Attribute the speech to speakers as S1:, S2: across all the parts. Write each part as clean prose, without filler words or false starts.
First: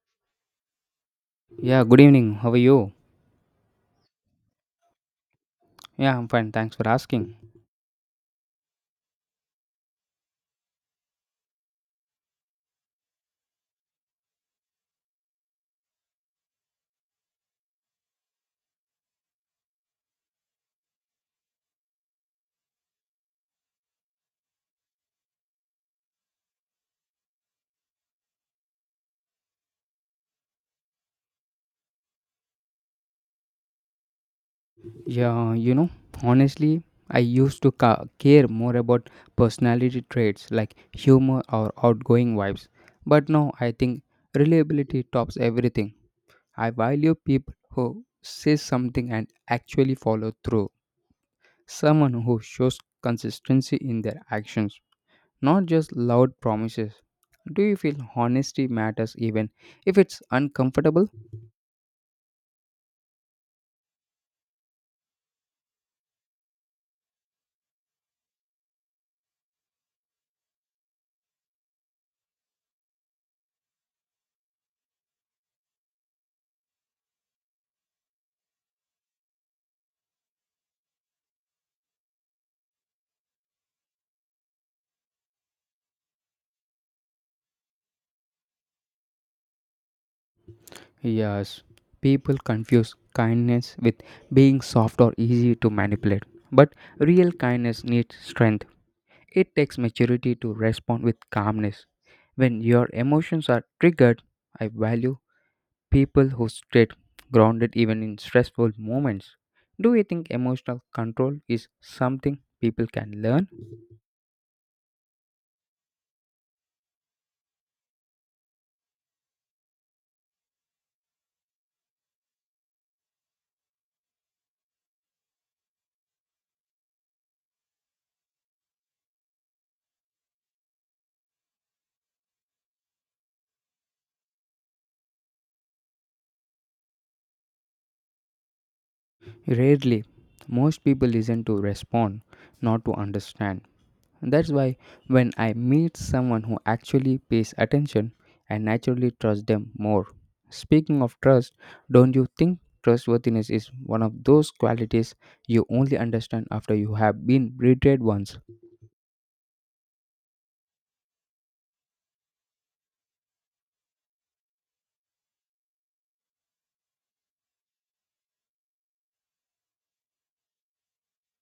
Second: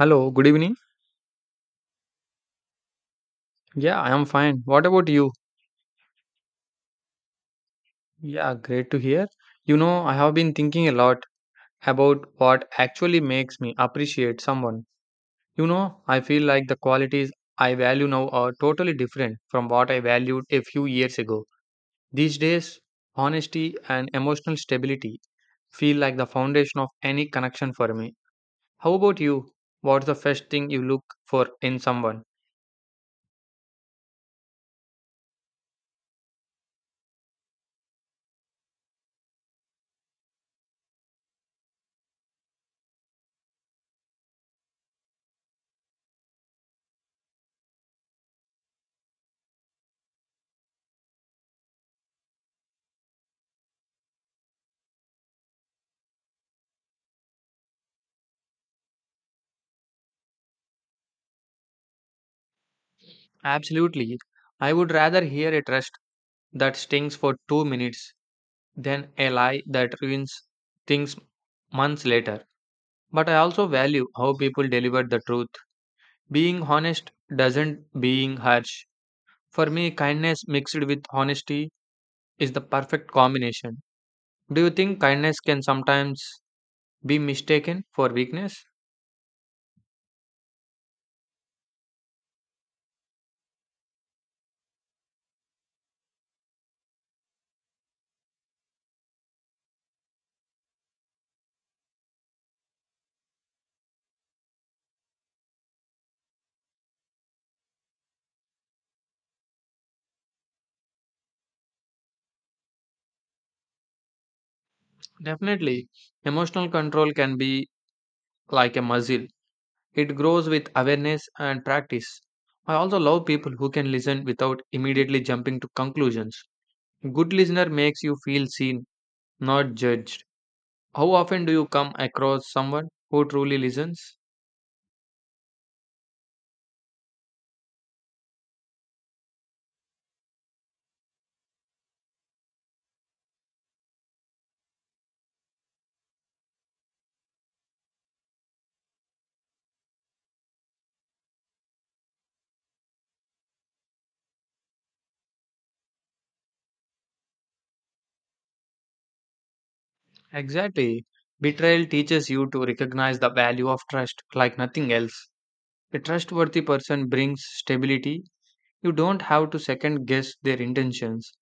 S1: Hello, good evening.
S2: Yeah, good evening. How are you?
S1: Yeah, I am fine. What about you?
S2: Yeah, I'm fine. Thanks for asking.
S1: Yeah, great to hear. You know, I have been thinking a lot about what actually makes me appreciate someone. You know, I feel like the qualities I value now are totally different from what I valued a few years ago. These days, honesty and emotional stability feel like the foundation of any connection for me. How about you? What's the first thing you look for in someone?
S2: Yeah, you know, honestly, I used to care more about personality traits like humor or outgoing vibes. But now I think reliability tops everything. I value people who say something and actually follow through. Someone who shows consistency in their actions, not just loud promises. Do you feel honesty matters even if it's uncomfortable?
S1: Absolutely. I would rather hear a trust that stings for 2 minutes than a lie that ruins things months later. But I also value how people deliver the truth. Being honest doesn't being harsh. For me, kindness mixed with honesty is the perfect combination. Do you think kindness can sometimes be mistaken for weakness?
S2: Yes, people confuse kindness with being soft or easy to manipulate. But real kindness needs strength. It takes maturity to respond with calmness. When your emotions are triggered, I value people who stay grounded even in stressful moments. Do you think emotional control is something people can learn?
S1: Definitely. Emotional control can be like a muscle. It grows with awareness and practice. I also love people who can listen without immediately jumping to conclusions. Good listener makes you feel seen, not judged. How often do you come across someone who truly listens?
S2: Rarely, most people listen to respond, not to understand. That's why when I meet someone who actually pays attention, I naturally trust them more. Speaking of trust, don't you think trustworthiness is one of those qualities you only understand after you have been betrayed once?
S1: Exactly. Betrayal teaches you to recognize the value of trust like nothing else. A trustworthy person brings stability. You don't have to second guess their intentions.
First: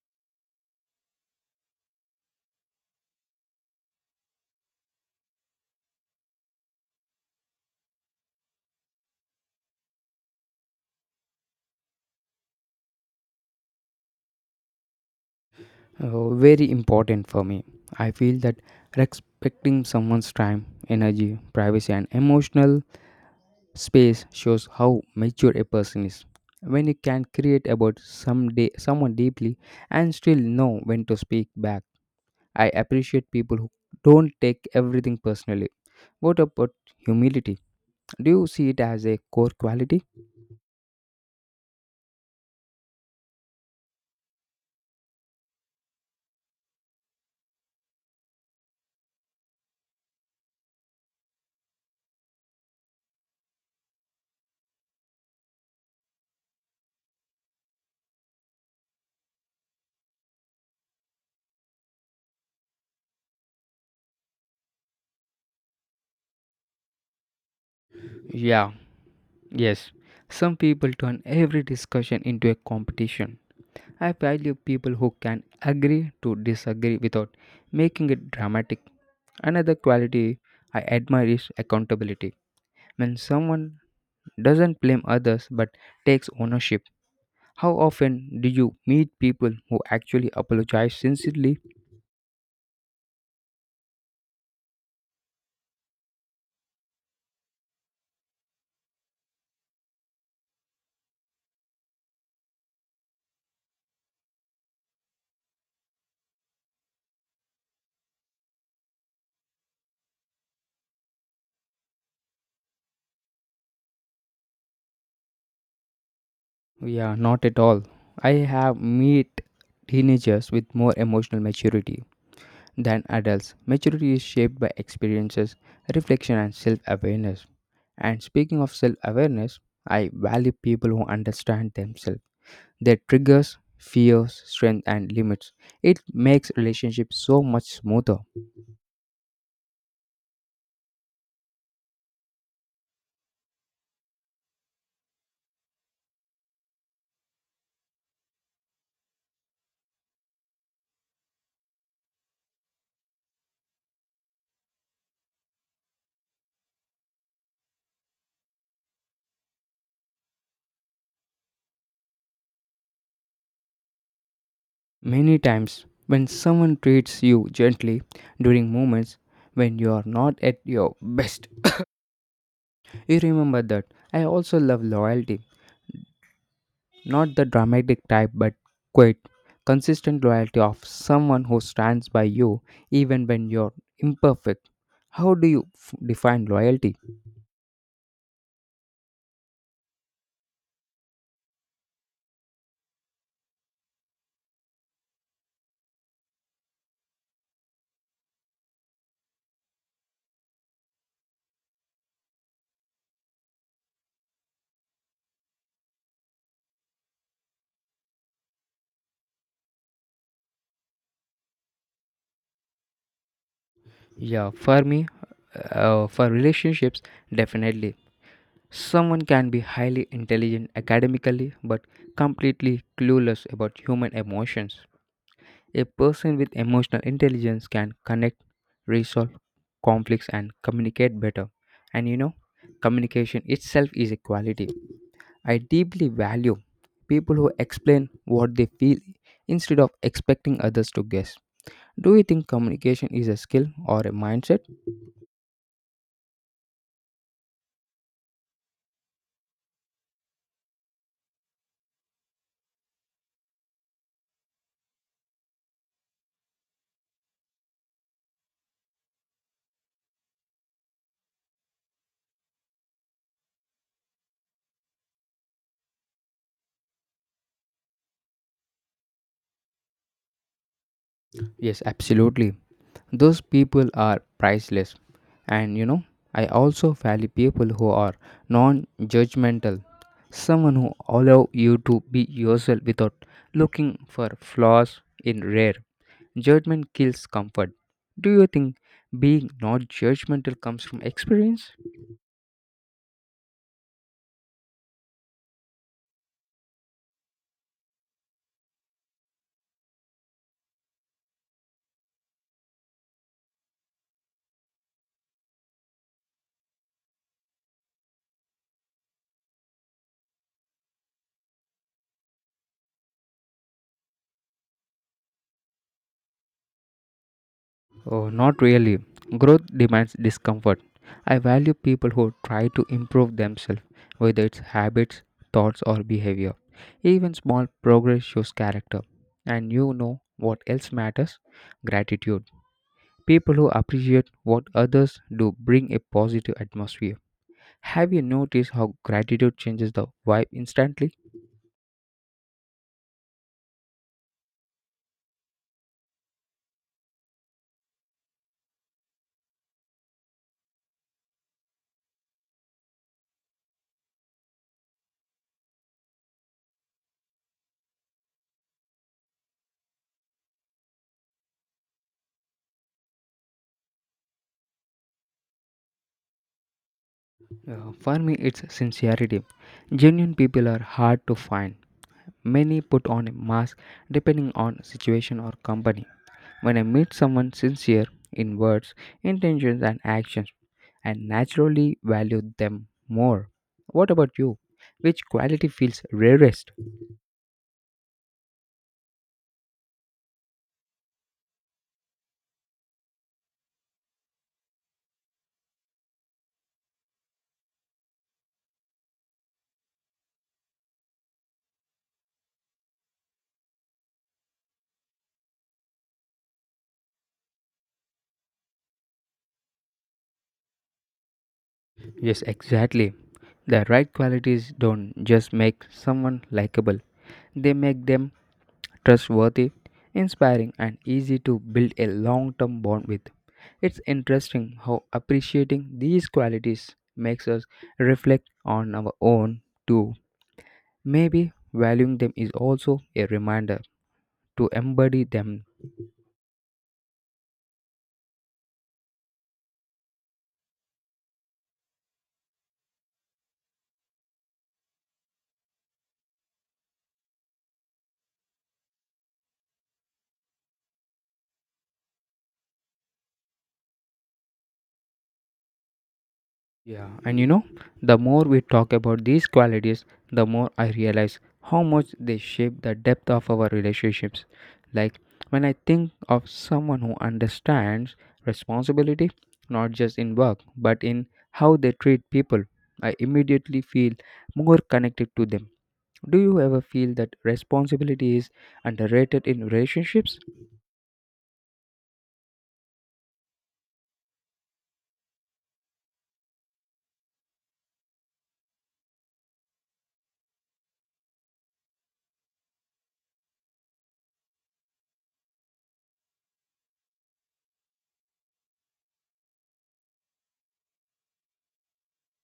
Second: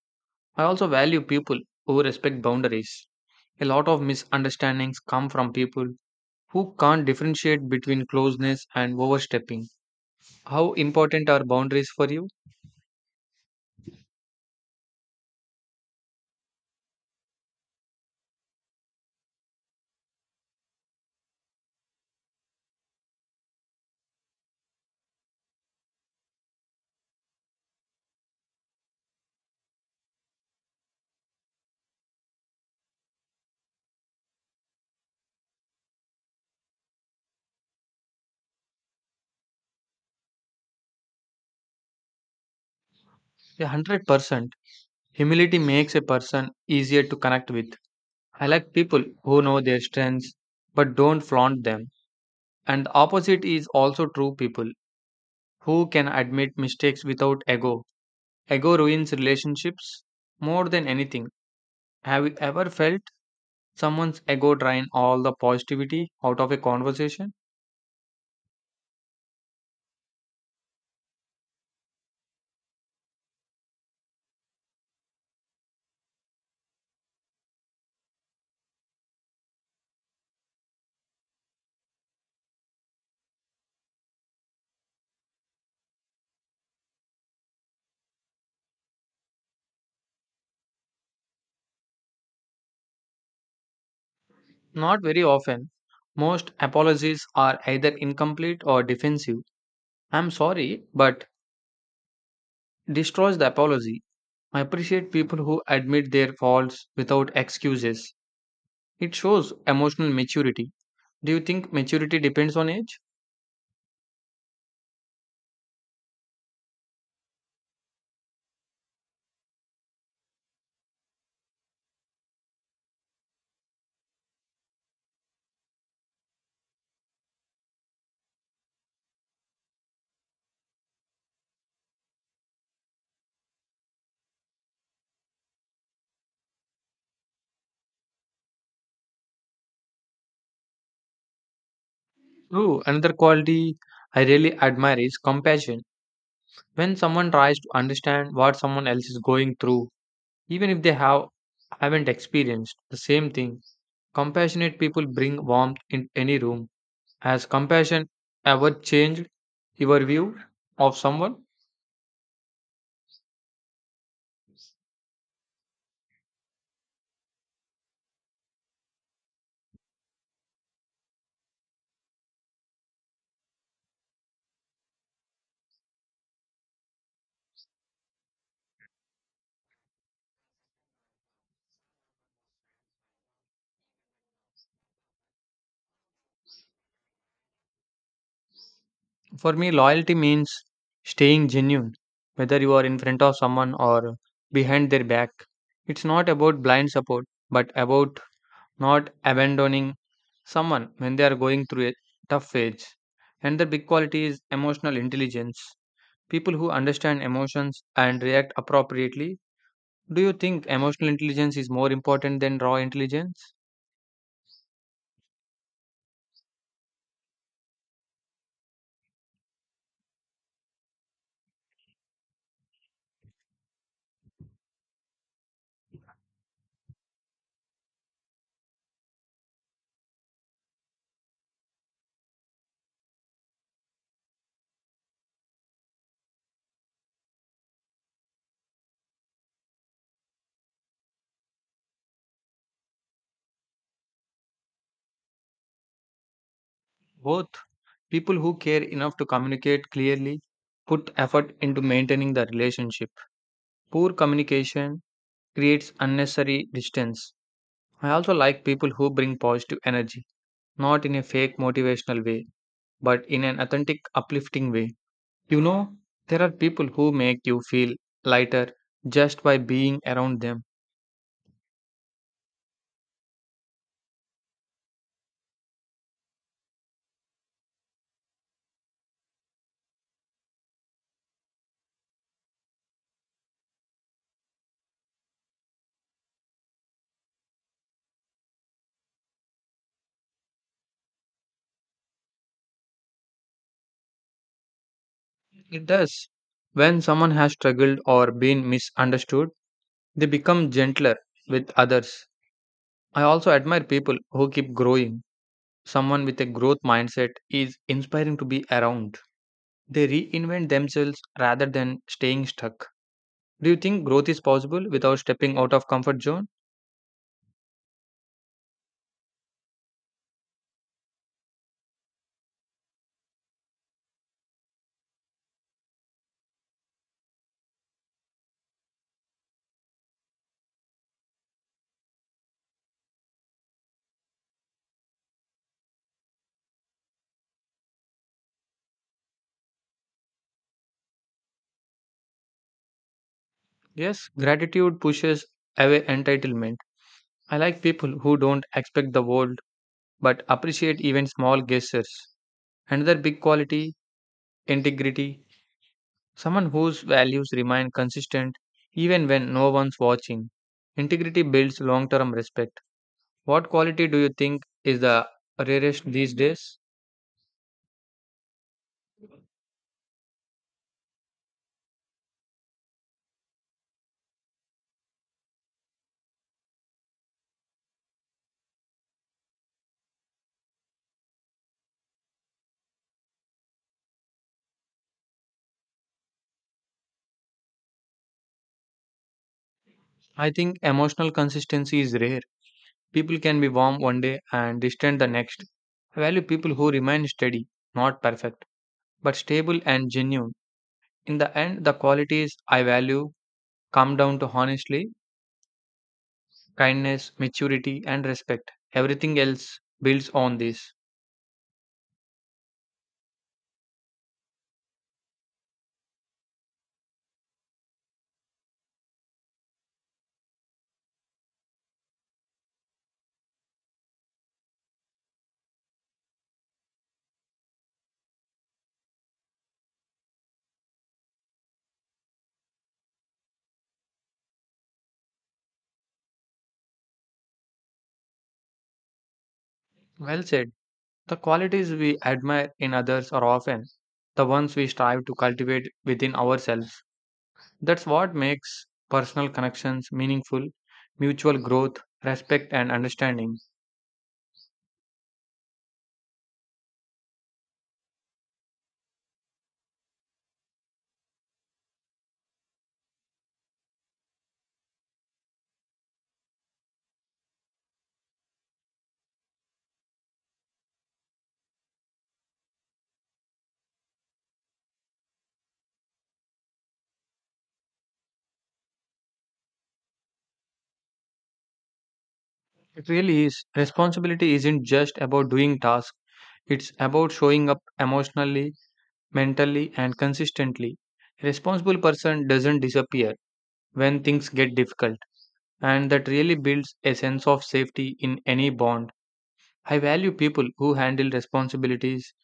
S1: I also value people who respect boundaries. A lot of misunderstandings come from people who can't differentiate between closeness and overstepping. How important are boundaries for you?
S2: Very important for me. I feel that respecting someone's time, energy, privacy, and emotional space shows how mature a person is. When you can create about someday someone deeply and still know when to speak back, I appreciate people who don't take everything personally. What about humility? Do you see it as a core quality?
S1: 100%. Humility makes a person easier to connect with. I like people who know their strengths but don't flaunt them. And the opposite is also true, people who can admit mistakes without ego. Ego ruins relationships more than anything. Have you ever felt someone's ego drain all the positivity out of a conversation?
S2: Yeah, yes. Some people turn every discussion into a competition. I value people who can agree to disagree without making it dramatic. Another quality I admire is accountability. When someone doesn't blame others but takes ownership, how often do you meet people who actually apologize sincerely?
S1: Not very often. Most apologies are either incomplete or defensive. I'm sorry, but destroys the apology. I appreciate people who admit their faults without excuses. It shows emotional maturity. Do you think maturity depends on age?
S2: Yeah, not at all. I have met teenagers with more emotional maturity than adults. Maturity is shaped by experiences, reflection, and self awareness. And speaking of self awareness, I value people who understand themselves, their triggers, fears, strength, and limits. It makes relationships so much smoother.
S1: True. Another quality I really admire is compassion. When someone tries to understand what someone else is going through, even if they haven't experienced the same thing, compassionate people bring warmth in any room. Has compassion ever changed your view of someone?
S2: Many times, when someone treats you gently during moments when you are not at your best, you remember that. I also love loyalty. Not the dramatic type, but quite consistent loyalty of someone who stands by you even when you're imperfect. How do you define loyalty?
S1: For me, loyalty means staying genuine, whether you are in front of someone or behind their back. It's not about blind support, but about not abandoning someone when they are going through a tough phase. And the big quality is emotional intelligence. People who understand emotions and react appropriately. Do you think emotional intelligence is more important than raw intelligence?
S2: Yeah, for me, for relationships, definitely. Someone can be highly intelligent academically but completely clueless about human emotions. A person with emotional intelligence can connect, resolve conflicts, and communicate better. And you know, communication itself is a quality I deeply value. People who explain what they feel instead of expecting others to guess. Do you think communication is a skill or a mindset?
S1: Both. People who care enough to communicate clearly put effort into maintaining the relationship. Poor communication creates unnecessary distance. I also like people who bring positive energy, not in a fake motivational way, but in an authentic, uplifting way. You know, there are people who make you feel lighter just by being around them.
S2: Yes, absolutely. Those people are priceless. And you know, I also value people who are non judgmental. Someone who allow you to be yourself without looking for flaws in rare. Judgment kills comfort. Do you think being not judgmental comes from experience?
S1: It does. When someone has struggled or been misunderstood, they become gentler with others. I also admire people who keep growing. Someone with a growth mindset is inspiring to be around. They reinvent themselves rather than staying stuck. Do you think growth is possible without stepping out of comfort zone?
S2: Oh, not really. Growth demands discomfort. I value people who try to improve themselves, whether it's habits, thoughts, or behavior. Even small progress shows character. And you know what else matters? Gratitude. People who appreciate what others do bring a positive atmosphere. Have you noticed how gratitude changes the vibe instantly?
S1: Yes, gratitude pushes away entitlement. I like people who don't expect the world but appreciate even small gestures. Another big quality, integrity. Someone whose values remain consistent even when no one's watching. Integrity builds long term respect. What quality do you think is the rarest these days?
S2: For me, it's sincerity. Genuine people are hard to find. Many put on a mask depending on situation or company. When I meet someone sincere in words, intentions and actions, I naturally value them more. What about you? Which quality feels rarest?
S1: I think emotional consistency is rare. People can be warm one day and distant the next. I value people who remain steady, not perfect, but stable and genuine. In the end, the qualities I value come down to honestly, kindness, maturity, and respect. Everything else builds on this.
S2: Yes, exactly. The right qualities don't just make someone likable, they make them trustworthy, inspiring, and easy to build a long term bond with. It's interesting how appreciating these qualities makes us reflect on our own too. Maybe valuing them is also a reminder to embody them.
S1: Well said. The qualities we admire in others are often the ones we strive to cultivate within ourselves. That's what makes personal connections meaningful, mutual growth, respect, and understanding.
S2: Yeah, and you know, the more we talk about these qualities, the more I realize how much they shape the depth of our relationships. Like when I think of someone who understands responsibility, not just in work, but in how they treat people, I immediately feel more connected to them. Do you ever feel that responsibility is underrated in relationships?
S1: It really is. Responsibility isn't just about doing tasks, it's about showing up emotionally, mentally, and consistently. A responsible person doesn't disappear when things get difficult, and that really builds a sense of safety in any bond. I value people who handle responsibilities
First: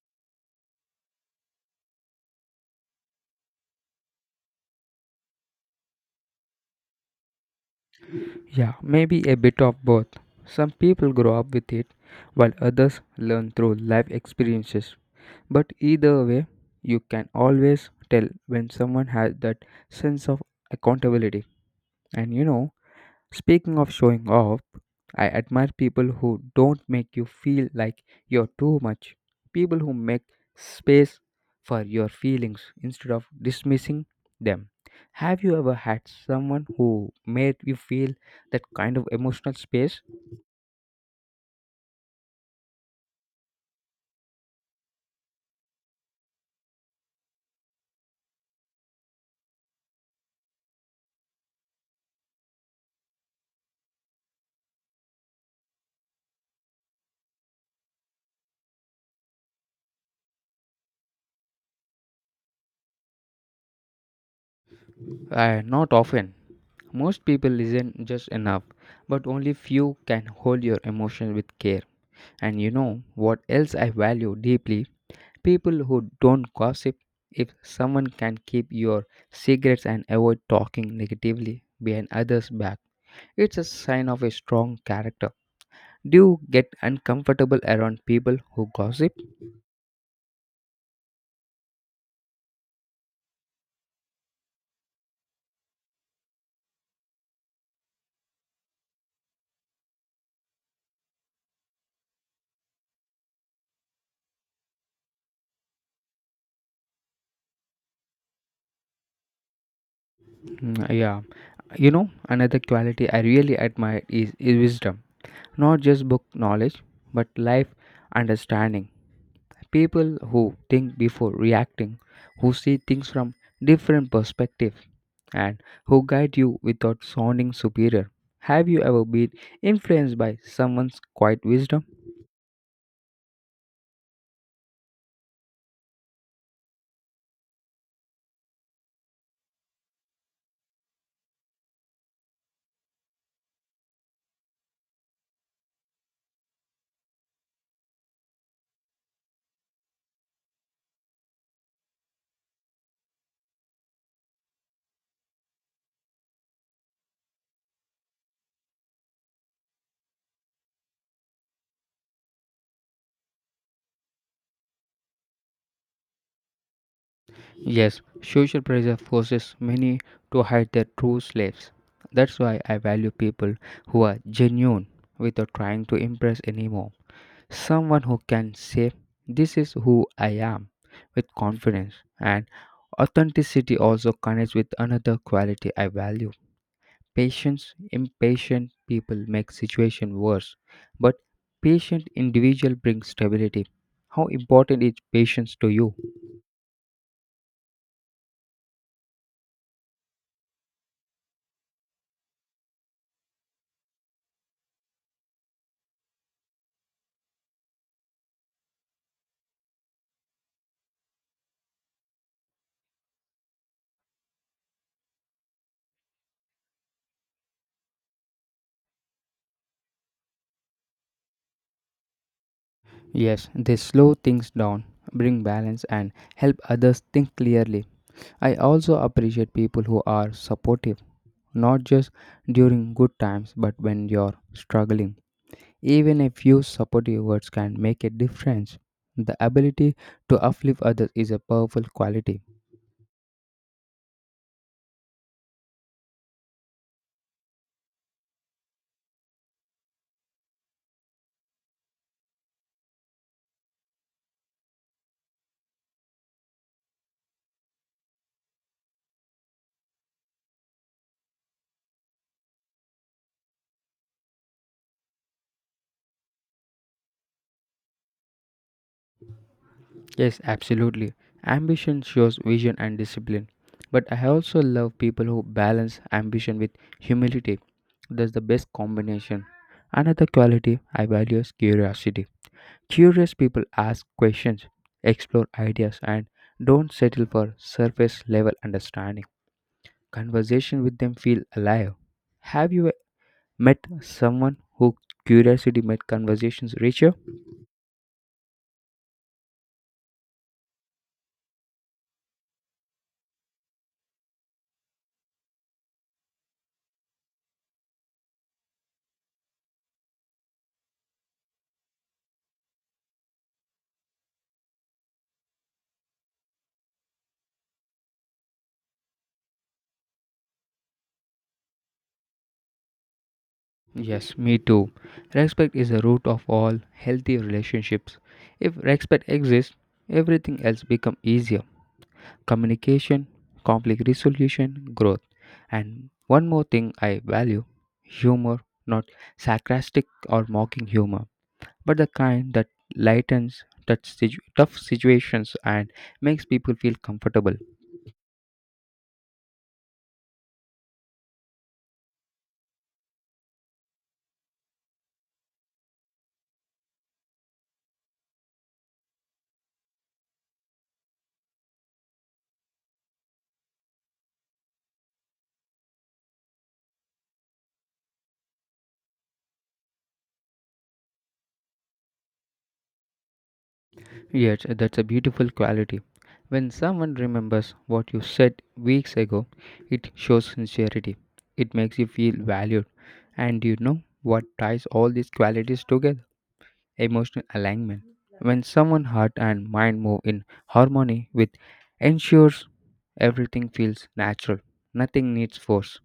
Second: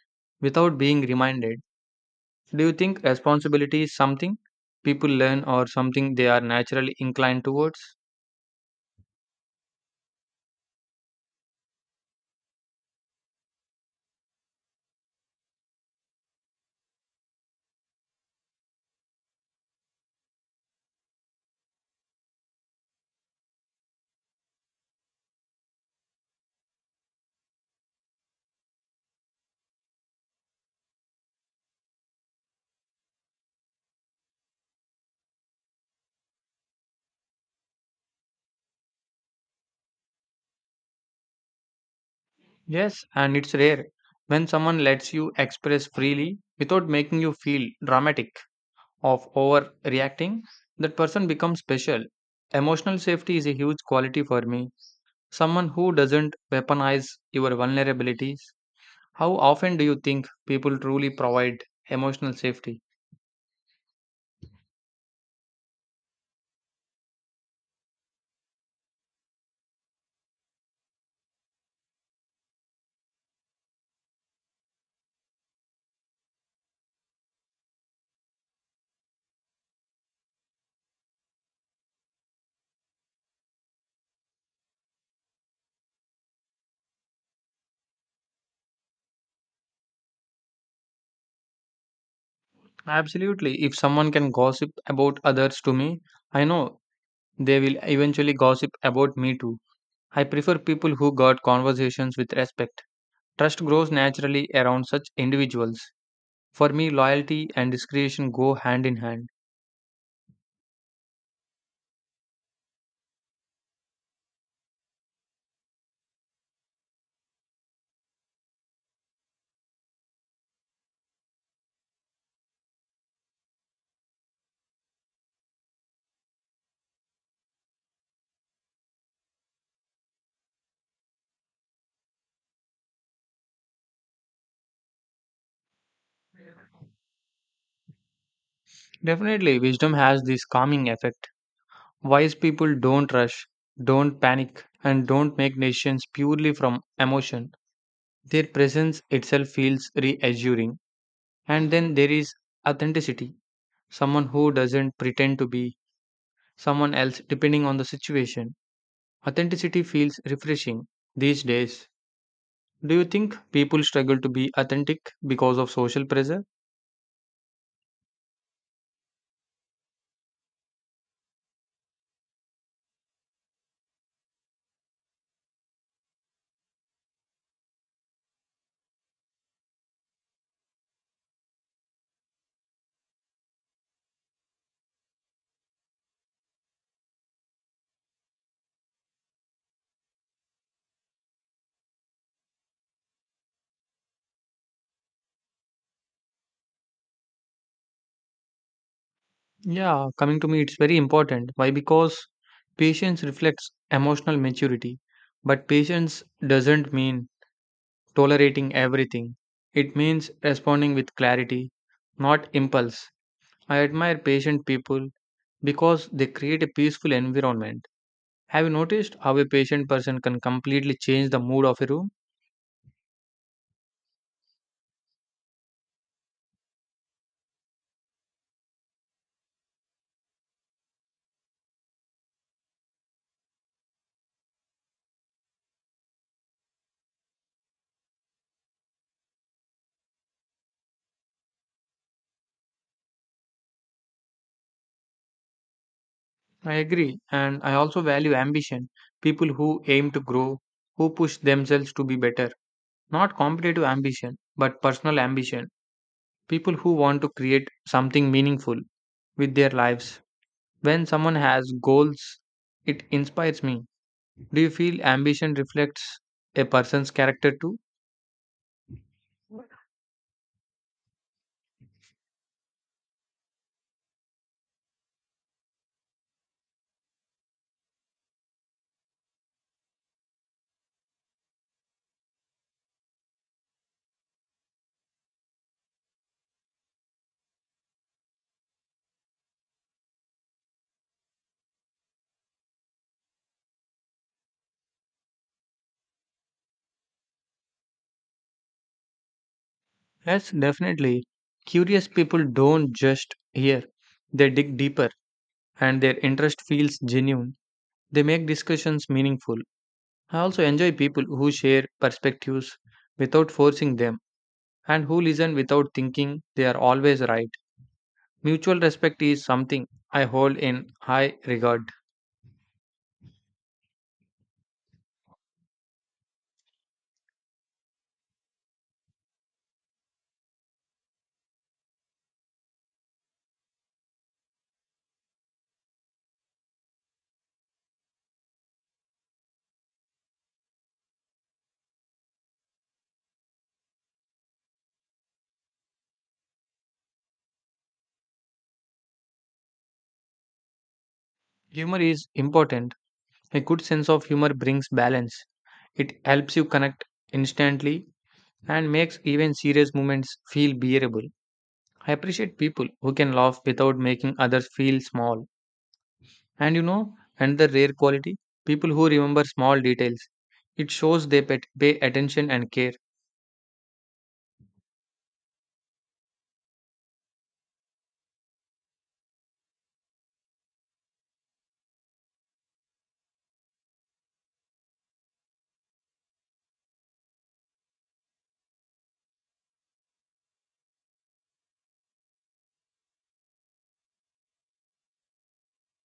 S1: without being reminded. Do you think responsibility is something people learn or something they are naturally inclined towards?
S2: Yeah, maybe a bit of both. Some people grow up with it, while others learn through life experiences. But either way, you can always tell when someone has that sense of accountability. And you know, speaking of showing off, I admire people who don't make you feel like you're too much. People who make space for your feelings instead of dismissing them. Have you ever had someone who made you feel that kind of emotional space?
S1: Yes, and it's rare when someone lets you express freely without making you feel dramatic of overreacting, that person becomes special. Emotional safety is a huge quality for me. Someone who doesn't weaponize your vulnerabilities. How often do you think people truly provide emotional safety?
S2: Not often. Most people listen just enough, but only few can hold your emotions with care. And you know what else I value deeply? People who don't gossip. If someone can keep your secrets and avoid talking negatively behind others' back, it's a sign of a strong character. Do you get uncomfortable around people who gossip?
S1: Absolutely. If someone can gossip about others to me, I know they will eventually gossip about me too. I prefer people who guard conversations with respect. Trust grows naturally around such individuals. For me, loyalty and discretion go hand in hand.
S2: Yeah, you know, another quality I really admire is wisdom, not just book knowledge, but life understanding. People who think before reacting, who see things from different perspectives, and who guide you without sounding superior. Have you ever been influenced by someone's quiet wisdom?
S1: Definitely, wisdom has this calming effect. Wise people don't rush, don't panic, and don't make decisions purely from emotion. Their presence itself feels reassuring. And then there is authenticity, someone who doesn't pretend to be someone else depending on the situation. Authenticity feels refreshing these days. Do you think people struggle to be authentic because of social pressure?
S2: Yes, social pressure forces many to hide their true selves. That's why I value people who are genuine without trying to impress anymore. Someone who can say, "This is who I am," with confidence. And authenticity also connects with another quality I value. Patience, impatient people make situation worse, but patient individual brings stability. How important is patience to you?
S1: Yeah, coming to me, it's very important. Why? Because patience reflects emotional maturity. But patience doesn't mean tolerating everything, it means responding with clarity, not impulse. I admire patient people because they create a peaceful environment. Have you noticed how a patient person can completely change the mood of a room?
S2: Yes, they slow things down, bring balance, and help others think clearly. I also appreciate people who are supportive, not just during good times, but when you're struggling. Even a few supportive words can make a difference. The ability to uplift others is a powerful quality.
S1: I agree. And I also value ambition, people who aim to grow, who push themselves to be better. Not competitive ambition, but personal ambition. People who want to create something meaningful with their lives. When someone has goals, it inspires me. Do you feel ambition reflects a person's character too?
S2: Yes, absolutely. Ambition shows vision and discipline. But I also love people who balance ambition with humility. That's the best combination. Another quality I value is curiosity. Curious people ask questions, explore ideas, and don't settle for surface level understanding. Conversation with them feel alive. Have you met someone who curiosity made conversations richer?
S1: Yes, definitely. Curious people don't just hear, they dig deeper and their interest feels genuine. They make discussions meaningful. I also enjoy people who share perspectives without forcing them and who listen without thinking they are always right. Mutual respect is something I hold in high regard.
S2: Yes, me too. Respect is the root of all healthy relationships. If respect exists, everything else becomes easier. Communication, conflict resolution, growth. And one more thing I value, humor, not sarcastic or mocking humor, but the kind that lightens tough situations and makes people feel comfortable.
S1: Humor is important. A good sense of humor brings balance. It helps you connect instantly and makes even serious moments feel bearable. I appreciate people who can laugh without making others feel small. And you know, another rare quality, people who remember small details. It shows they pay attention and care.
S2: Yet, that's a beautiful quality. When someone remembers what you said weeks ago, it shows sincerity. It makes you feel valued. And you know what ties all these qualities together? Emotional alignment. When someone's heart and mind move in harmony with ensures everything feels natural. Nothing needs force.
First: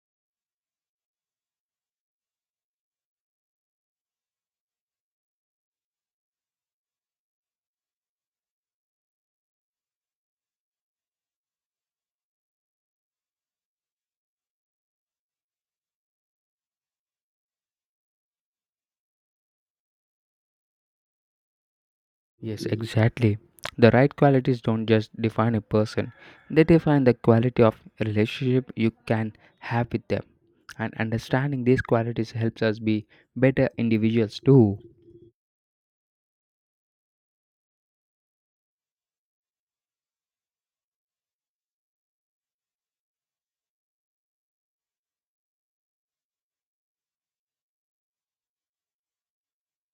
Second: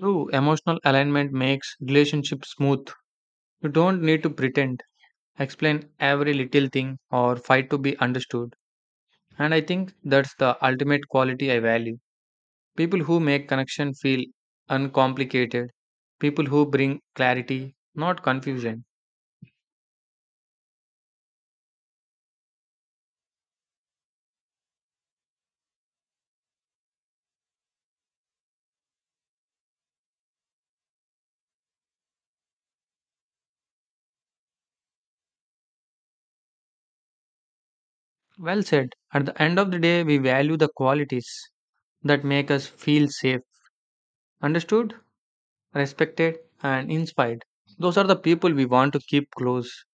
S1: True emotional alignment makes relationships smooth. You don't need to pretend, explain every little thing, or fight to be understood. And I think that's the ultimate quality I value. People who make connection feel uncomplicated, people who bring clarity, not confusion.
S2: Yes, exactly. The right qualities don't just define a person, they define the quality of relationship you can have with them. And understanding these qualities helps us be better individuals too.
S1: Well said. At the end of the day, we value the qualities that make us feel safe, understood, respected, and inspired. Those are the people we want to keep close.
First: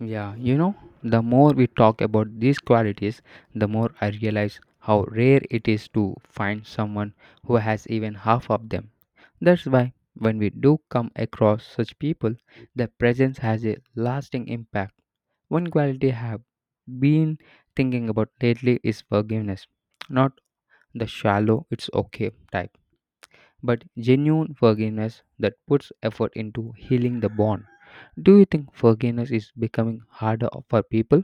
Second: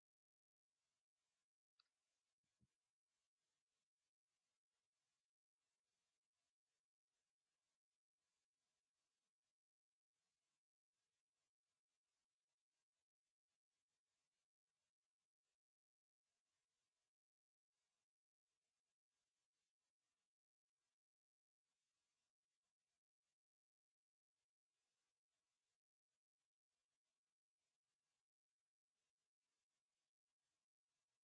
S2: Yeah, you know, the more we talk about these qualities, the more I realize how rare it is to find someone who has even half of them. That's why, when we do come across such people, their presence has a lasting impact. One quality I have been thinking about lately is forgiveness. Not the shallow, "it's okay" type, but genuine forgiveness that puts effort into healing the bond. Do you think forgiveness is becoming harder for people?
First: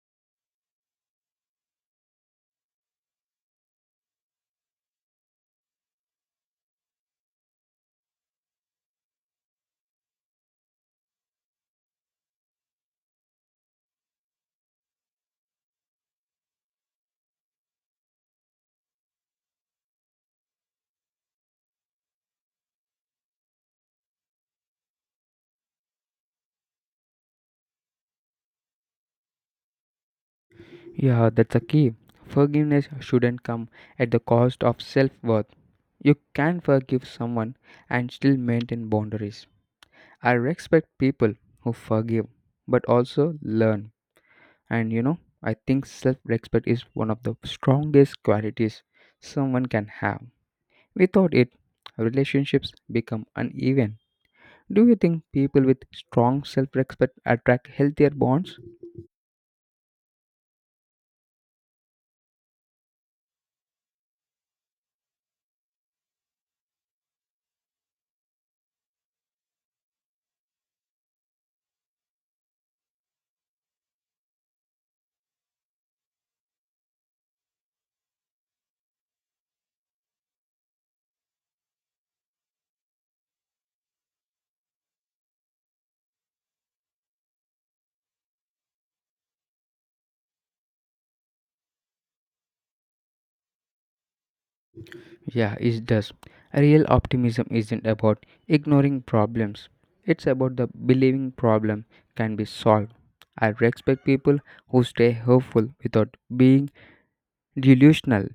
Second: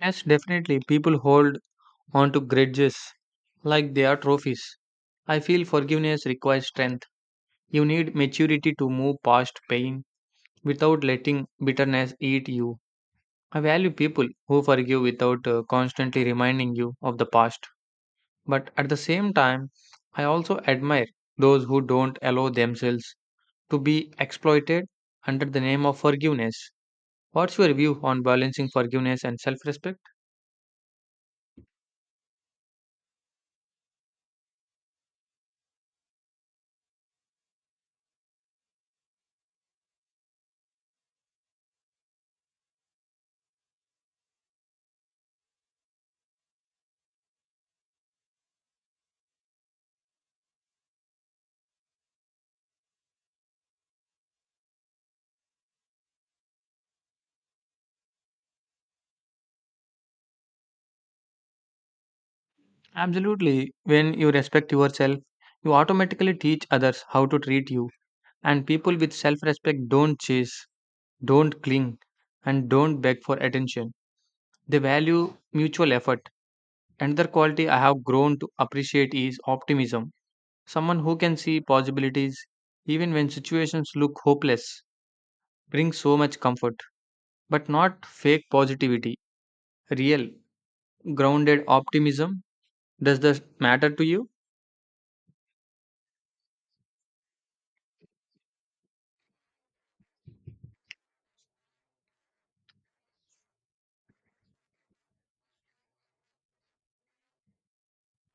S1: Yes, definitely, people hold on to grudges like they are trophies. I feel forgiveness requires strength. You need maturity to move past pain without letting bitterness eat you. I value people who forgive without constantly reminding you of the past. But at the same time, I also admire those who don't allow themselves to be exploited under the name of forgiveness. What's your view on balancing forgiveness and self respect?
S2: Yeah, that's a key. Forgiveness shouldn't come at the cost of self worth. You can forgive someone and still maintain boundaries. I respect people who forgive but also learn. And you know, I think self respect is one of the strongest qualities someone can have. Without it, relationships become uneven. Do you think people with strong self respect attract healthier bonds?
S1: Absolutely. When you respect yourself, you automatically teach others how to treat you, and people with self respect don't chase, don't cling, and don't beg for attention. They value mutual effort. Another quality I have grown to appreciate is optimism. Someone who can see possibilities even when situations look hopeless brings so much comfort, but not fake positivity. Real, grounded optimism. Does this matter to you?
S2: Yeah, it does. Real optimism isn't about ignoring problems. It's about the believing problem can be solved. I respect people who stay hopeful without being delusional,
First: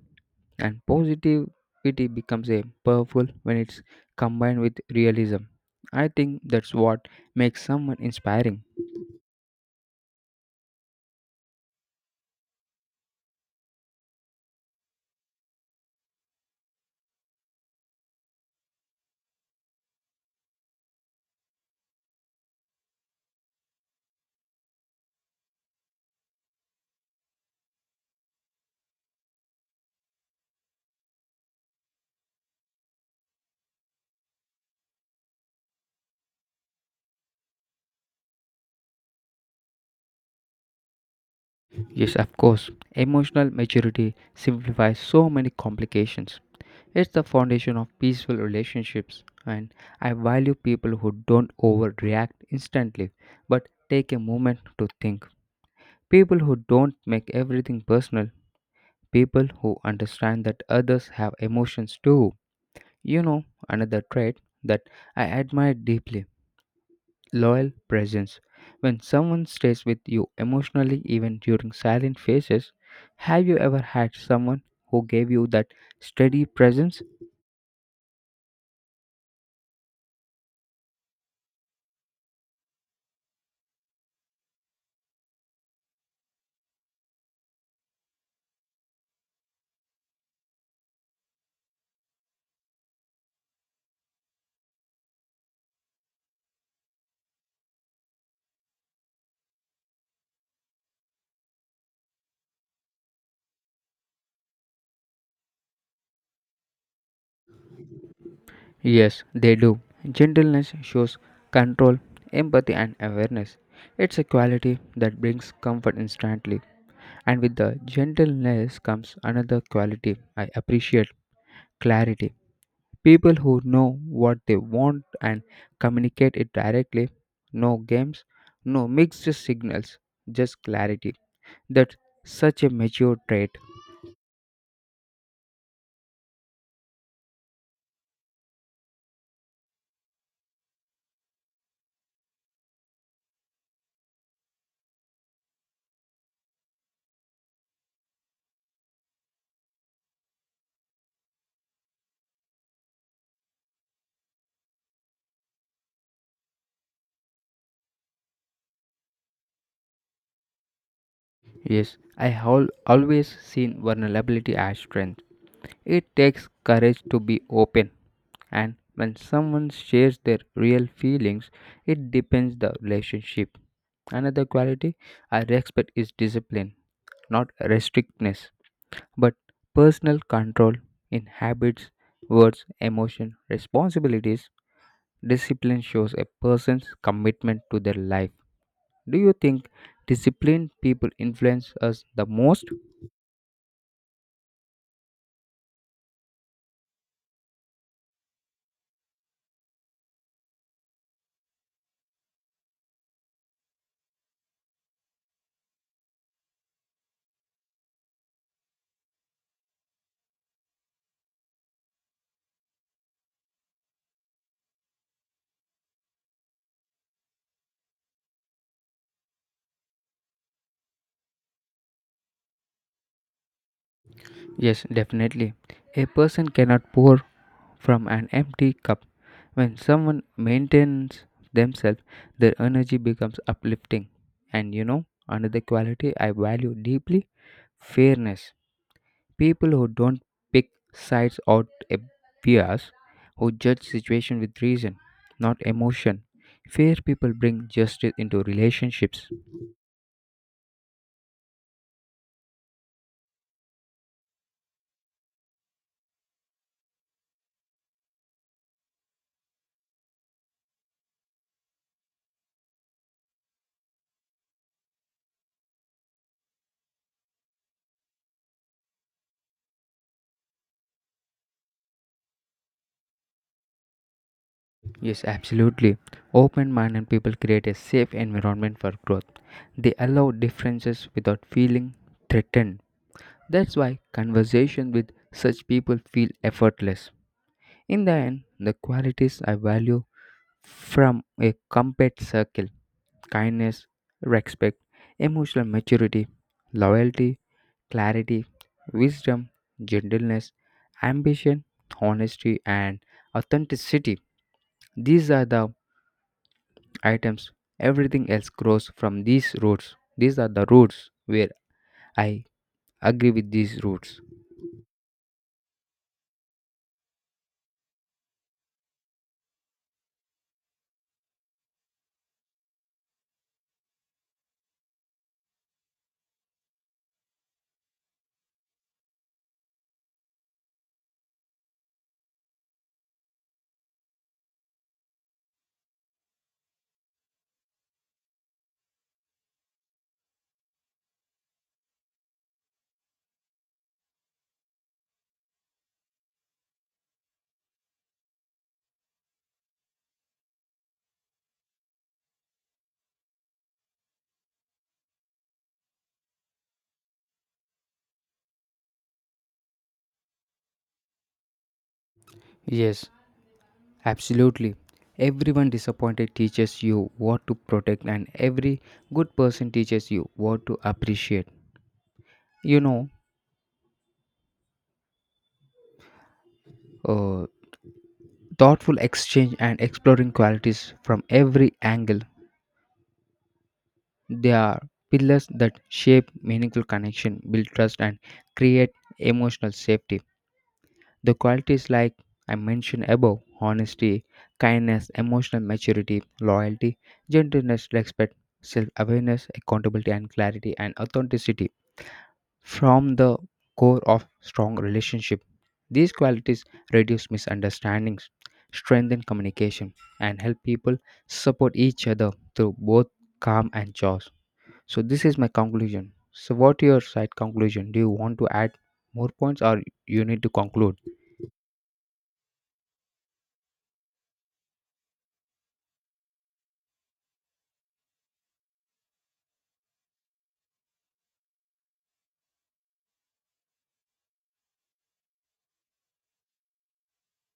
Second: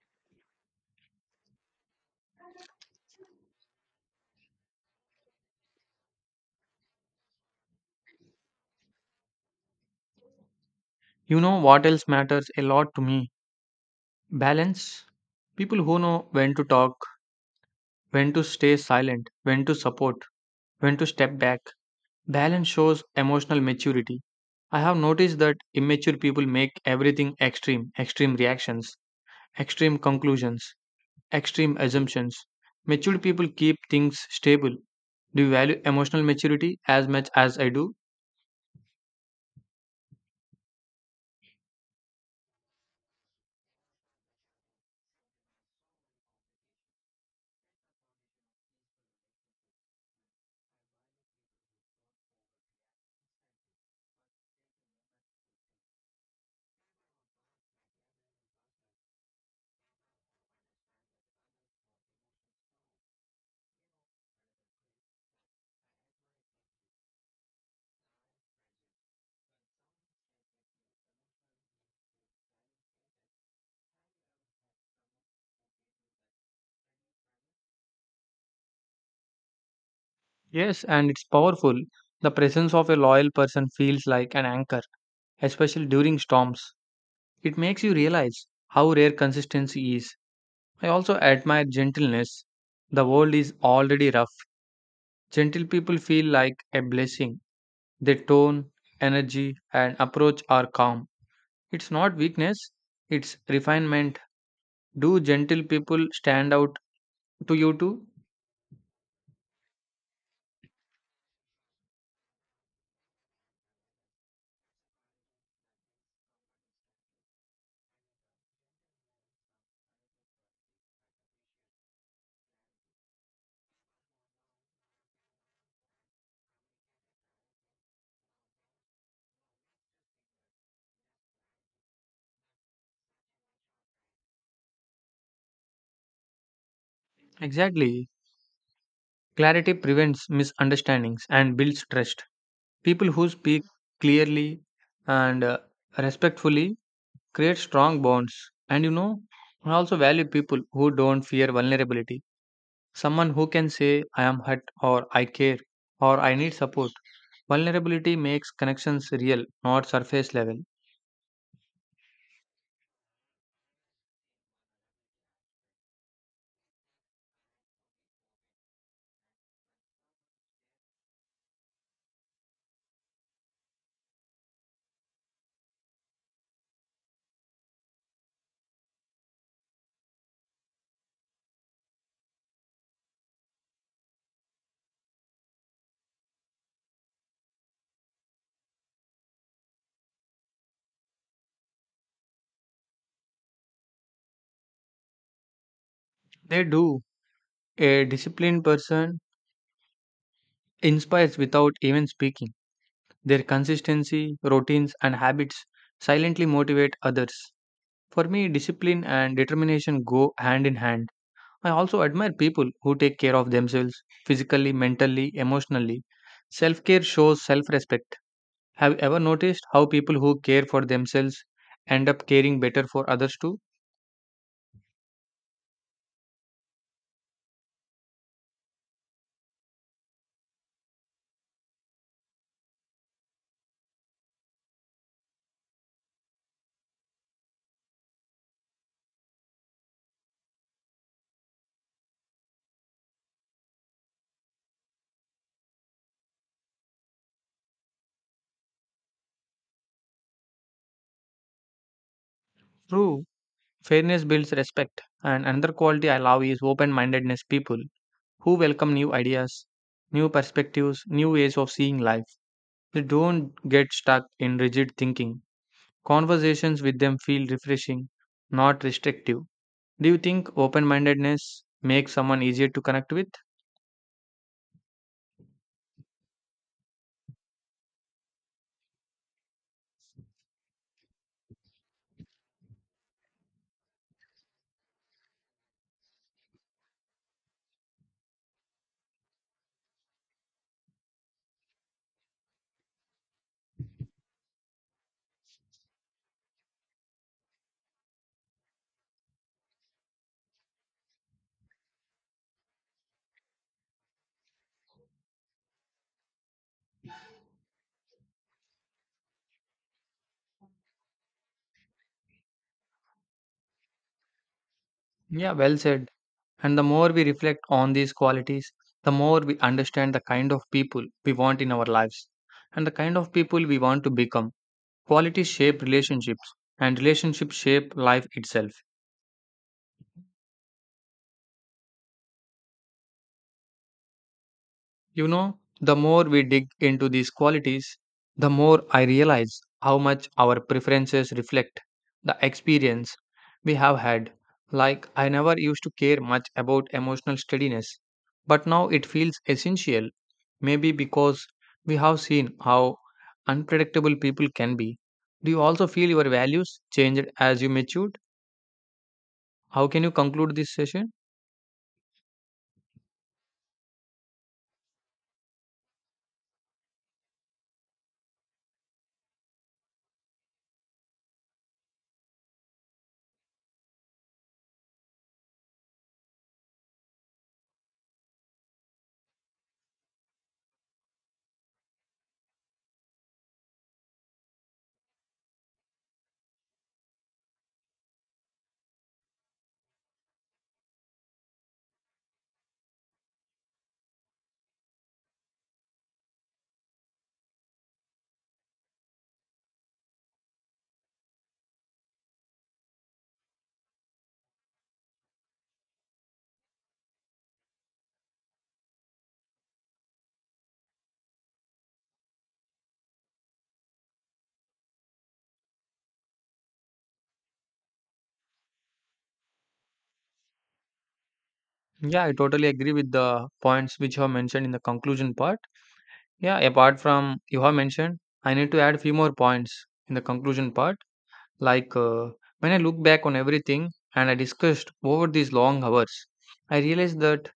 S2: and positivity becomes a powerful when it's combined with realism. I think that's what makes someone inspiring.
S1: You know what else matters a lot to me? Balance. People who know when to talk, when to stay silent, when to support, when to step back. Balance shows emotional maturity. I have noticed that immature people make everything extreme, extreme reactions, extreme conclusions, extreme assumptions. Mature people keep things stable. Do you value emotional maturity as much as I do?
S2: Yes, of course, emotional maturity simplifies so many complications. It's the foundation of peaceful relationships, and I value people who don't overreact instantly but take a moment to think. People who don't make everything personal, people who understand that others have emotions too. You know, another trait that I admire deeply, loyal presence. When someone stays with you emotionally, even during silent phases, have you ever had someone who gave you that steady presence?
S1: Yes, and it's powerful. The presence of a loyal person feels like an anchor, especially during storms. It makes you realize how rare consistency is. I also admire gentleness. The world is already rough, gentle people feel like a blessing. Their tone, energy, and approach are calm. It's not weakness, it's refinement. Do gentle people stand out to you too?
S2: Yes, they do. Gentleness shows control, empathy, and awareness. It's a quality that brings comfort instantly. And with the gentleness comes another quality I appreciate, clarity. People who know what they want and communicate it directly, no games, no mixed signals, just clarity. That's such a mature trait.
S1: Exactly. Clarity prevents misunderstandings and builds trust. People who speak clearly and respectfully create strong bonds. And you know, I also value people who don't fear vulnerability. Someone who can say, I am hurt, or I care, or I need support. Vulnerability makes connections real, not surface level.
S2: Yes, I have always seen vulnerability as strength. It takes courage to be open, and when someone shares their real feelings, it deepens the relationship. Another quality I respect is discipline, not restrictness, but personal control in habits, words, emotion, responsibilities. Discipline shows a person's commitment to their life. Do you think disciplined people influence us the most?
S1: They do. A disciplined person inspires without even speaking. Their consistency, routines, and habits silently motivate others. For me, discipline and determination go hand in hand. I also admire people who take care of themselves physically, mentally, emotionally. Self care shows self respect. Have you ever noticed how people who care for themselves end up caring better for others too?
S2: Yes, definitely. A person cannot pour from an empty cup. When someone maintains themselves, their energy becomes uplifting. And you know, another quality I value deeply, fairness. People who don't pick sides out a bias, who judge situation with reason, not emotion. Fair people bring justice into relationships.
S1: True, fairness builds respect. And another quality I love is open mindedness, people who welcome new ideas, new perspectives, new ways of seeing life. They don't get stuck in rigid thinking. Conversations with them feel refreshing, not restrictive. Do you think open mindedness makes someone easier to connect with?
S2: Yes, absolutely. Open-minded people create a safe environment for growth. They allow differences without feeling threatened. That's why conversation with such people feel effortless. In the end, the qualities I value from a compact circle, kindness, respect, emotional maturity, loyalty, clarity, wisdom, gentleness, ambition, honesty, and authenticity. These are the items. Everything else grows from these roots. These are the roots where I agree with these rules.
S1: Yeah, well said. And the more we reflect on these qualities, the more we understand the kind of people we want in our lives and the kind of people we want to become. Qualities shape relationships, and relationships shape life itself. You know, the more we dig into these qualities, the more I realize how much our preferences reflect the experience we have had. Like, I never used to care much about emotional steadiness, but now it feels essential, maybe because we have seen how unpredictable people can be. Do you also feel your values changed as you matured? How can you conclude this session?
S2: Yes, absolutely. Everyone disappointed teaches you what to protect, and every good person teaches you what to appreciate. You know, uh, thoughtful exchange and exploring qualities from every angle. They are pillars that shape meaningful connection, build trust, and create emotional safety. The qualities like I mentioned above, honesty, kindness, emotional maturity, loyalty, gentleness, respect, self awareness, accountability, and clarity and authenticity from the core of strong relationship. These qualities reduce misunderstandings, strengthen communication, and help people support each other through both calm and chaos. So, this is my conclusion. So, what your side conclusion? Do you want to add more points or you need to conclude?
S1: Yeah, I totally agree with the points which you have mentioned in the conclusion part. Yeah, apart from you have mentioned, I need to add a few more points in the conclusion part. Like when I look back on everything and I discussed over these long hours, I realized that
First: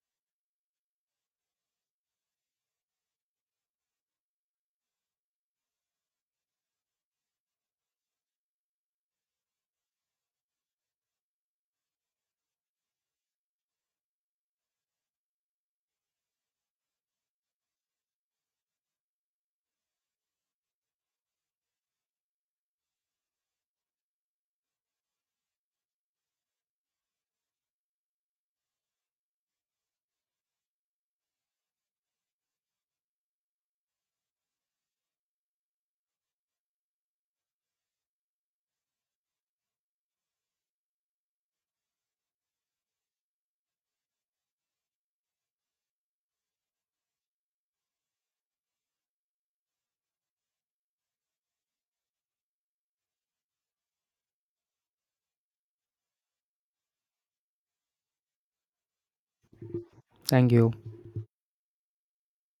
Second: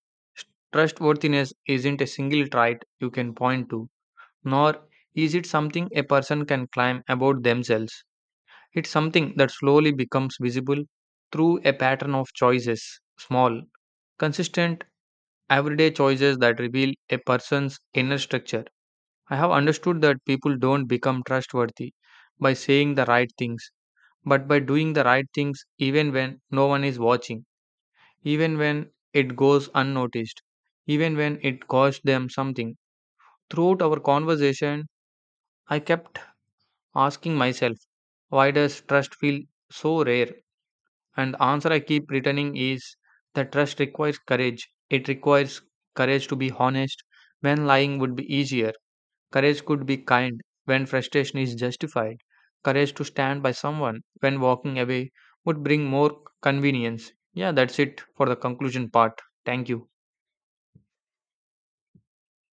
S1: trustworthiness isn't a single trait you can point to, nor is it something a person can climb about themselves. It's something that slowly becomes visible through a pattern of choices, small, consistent, everyday choices that reveal a person's inner structure. I have understood that people don't become trustworthy by saying the right things, but by doing the right things even when no one is watching, even when it goes unnoticed, even when it costs them something. Throughout our conversation, I kept asking myself, why does trust feel so rare? And the answer I keep returning is that trust requires courage. It requires courage to be honest when lying would be easier. Courage could be kind when frustration is justified. Courage to stand by someone when walking away would bring more convenience. Yeah, that's it for the conclusion part. Thank you.
S2: Thank you.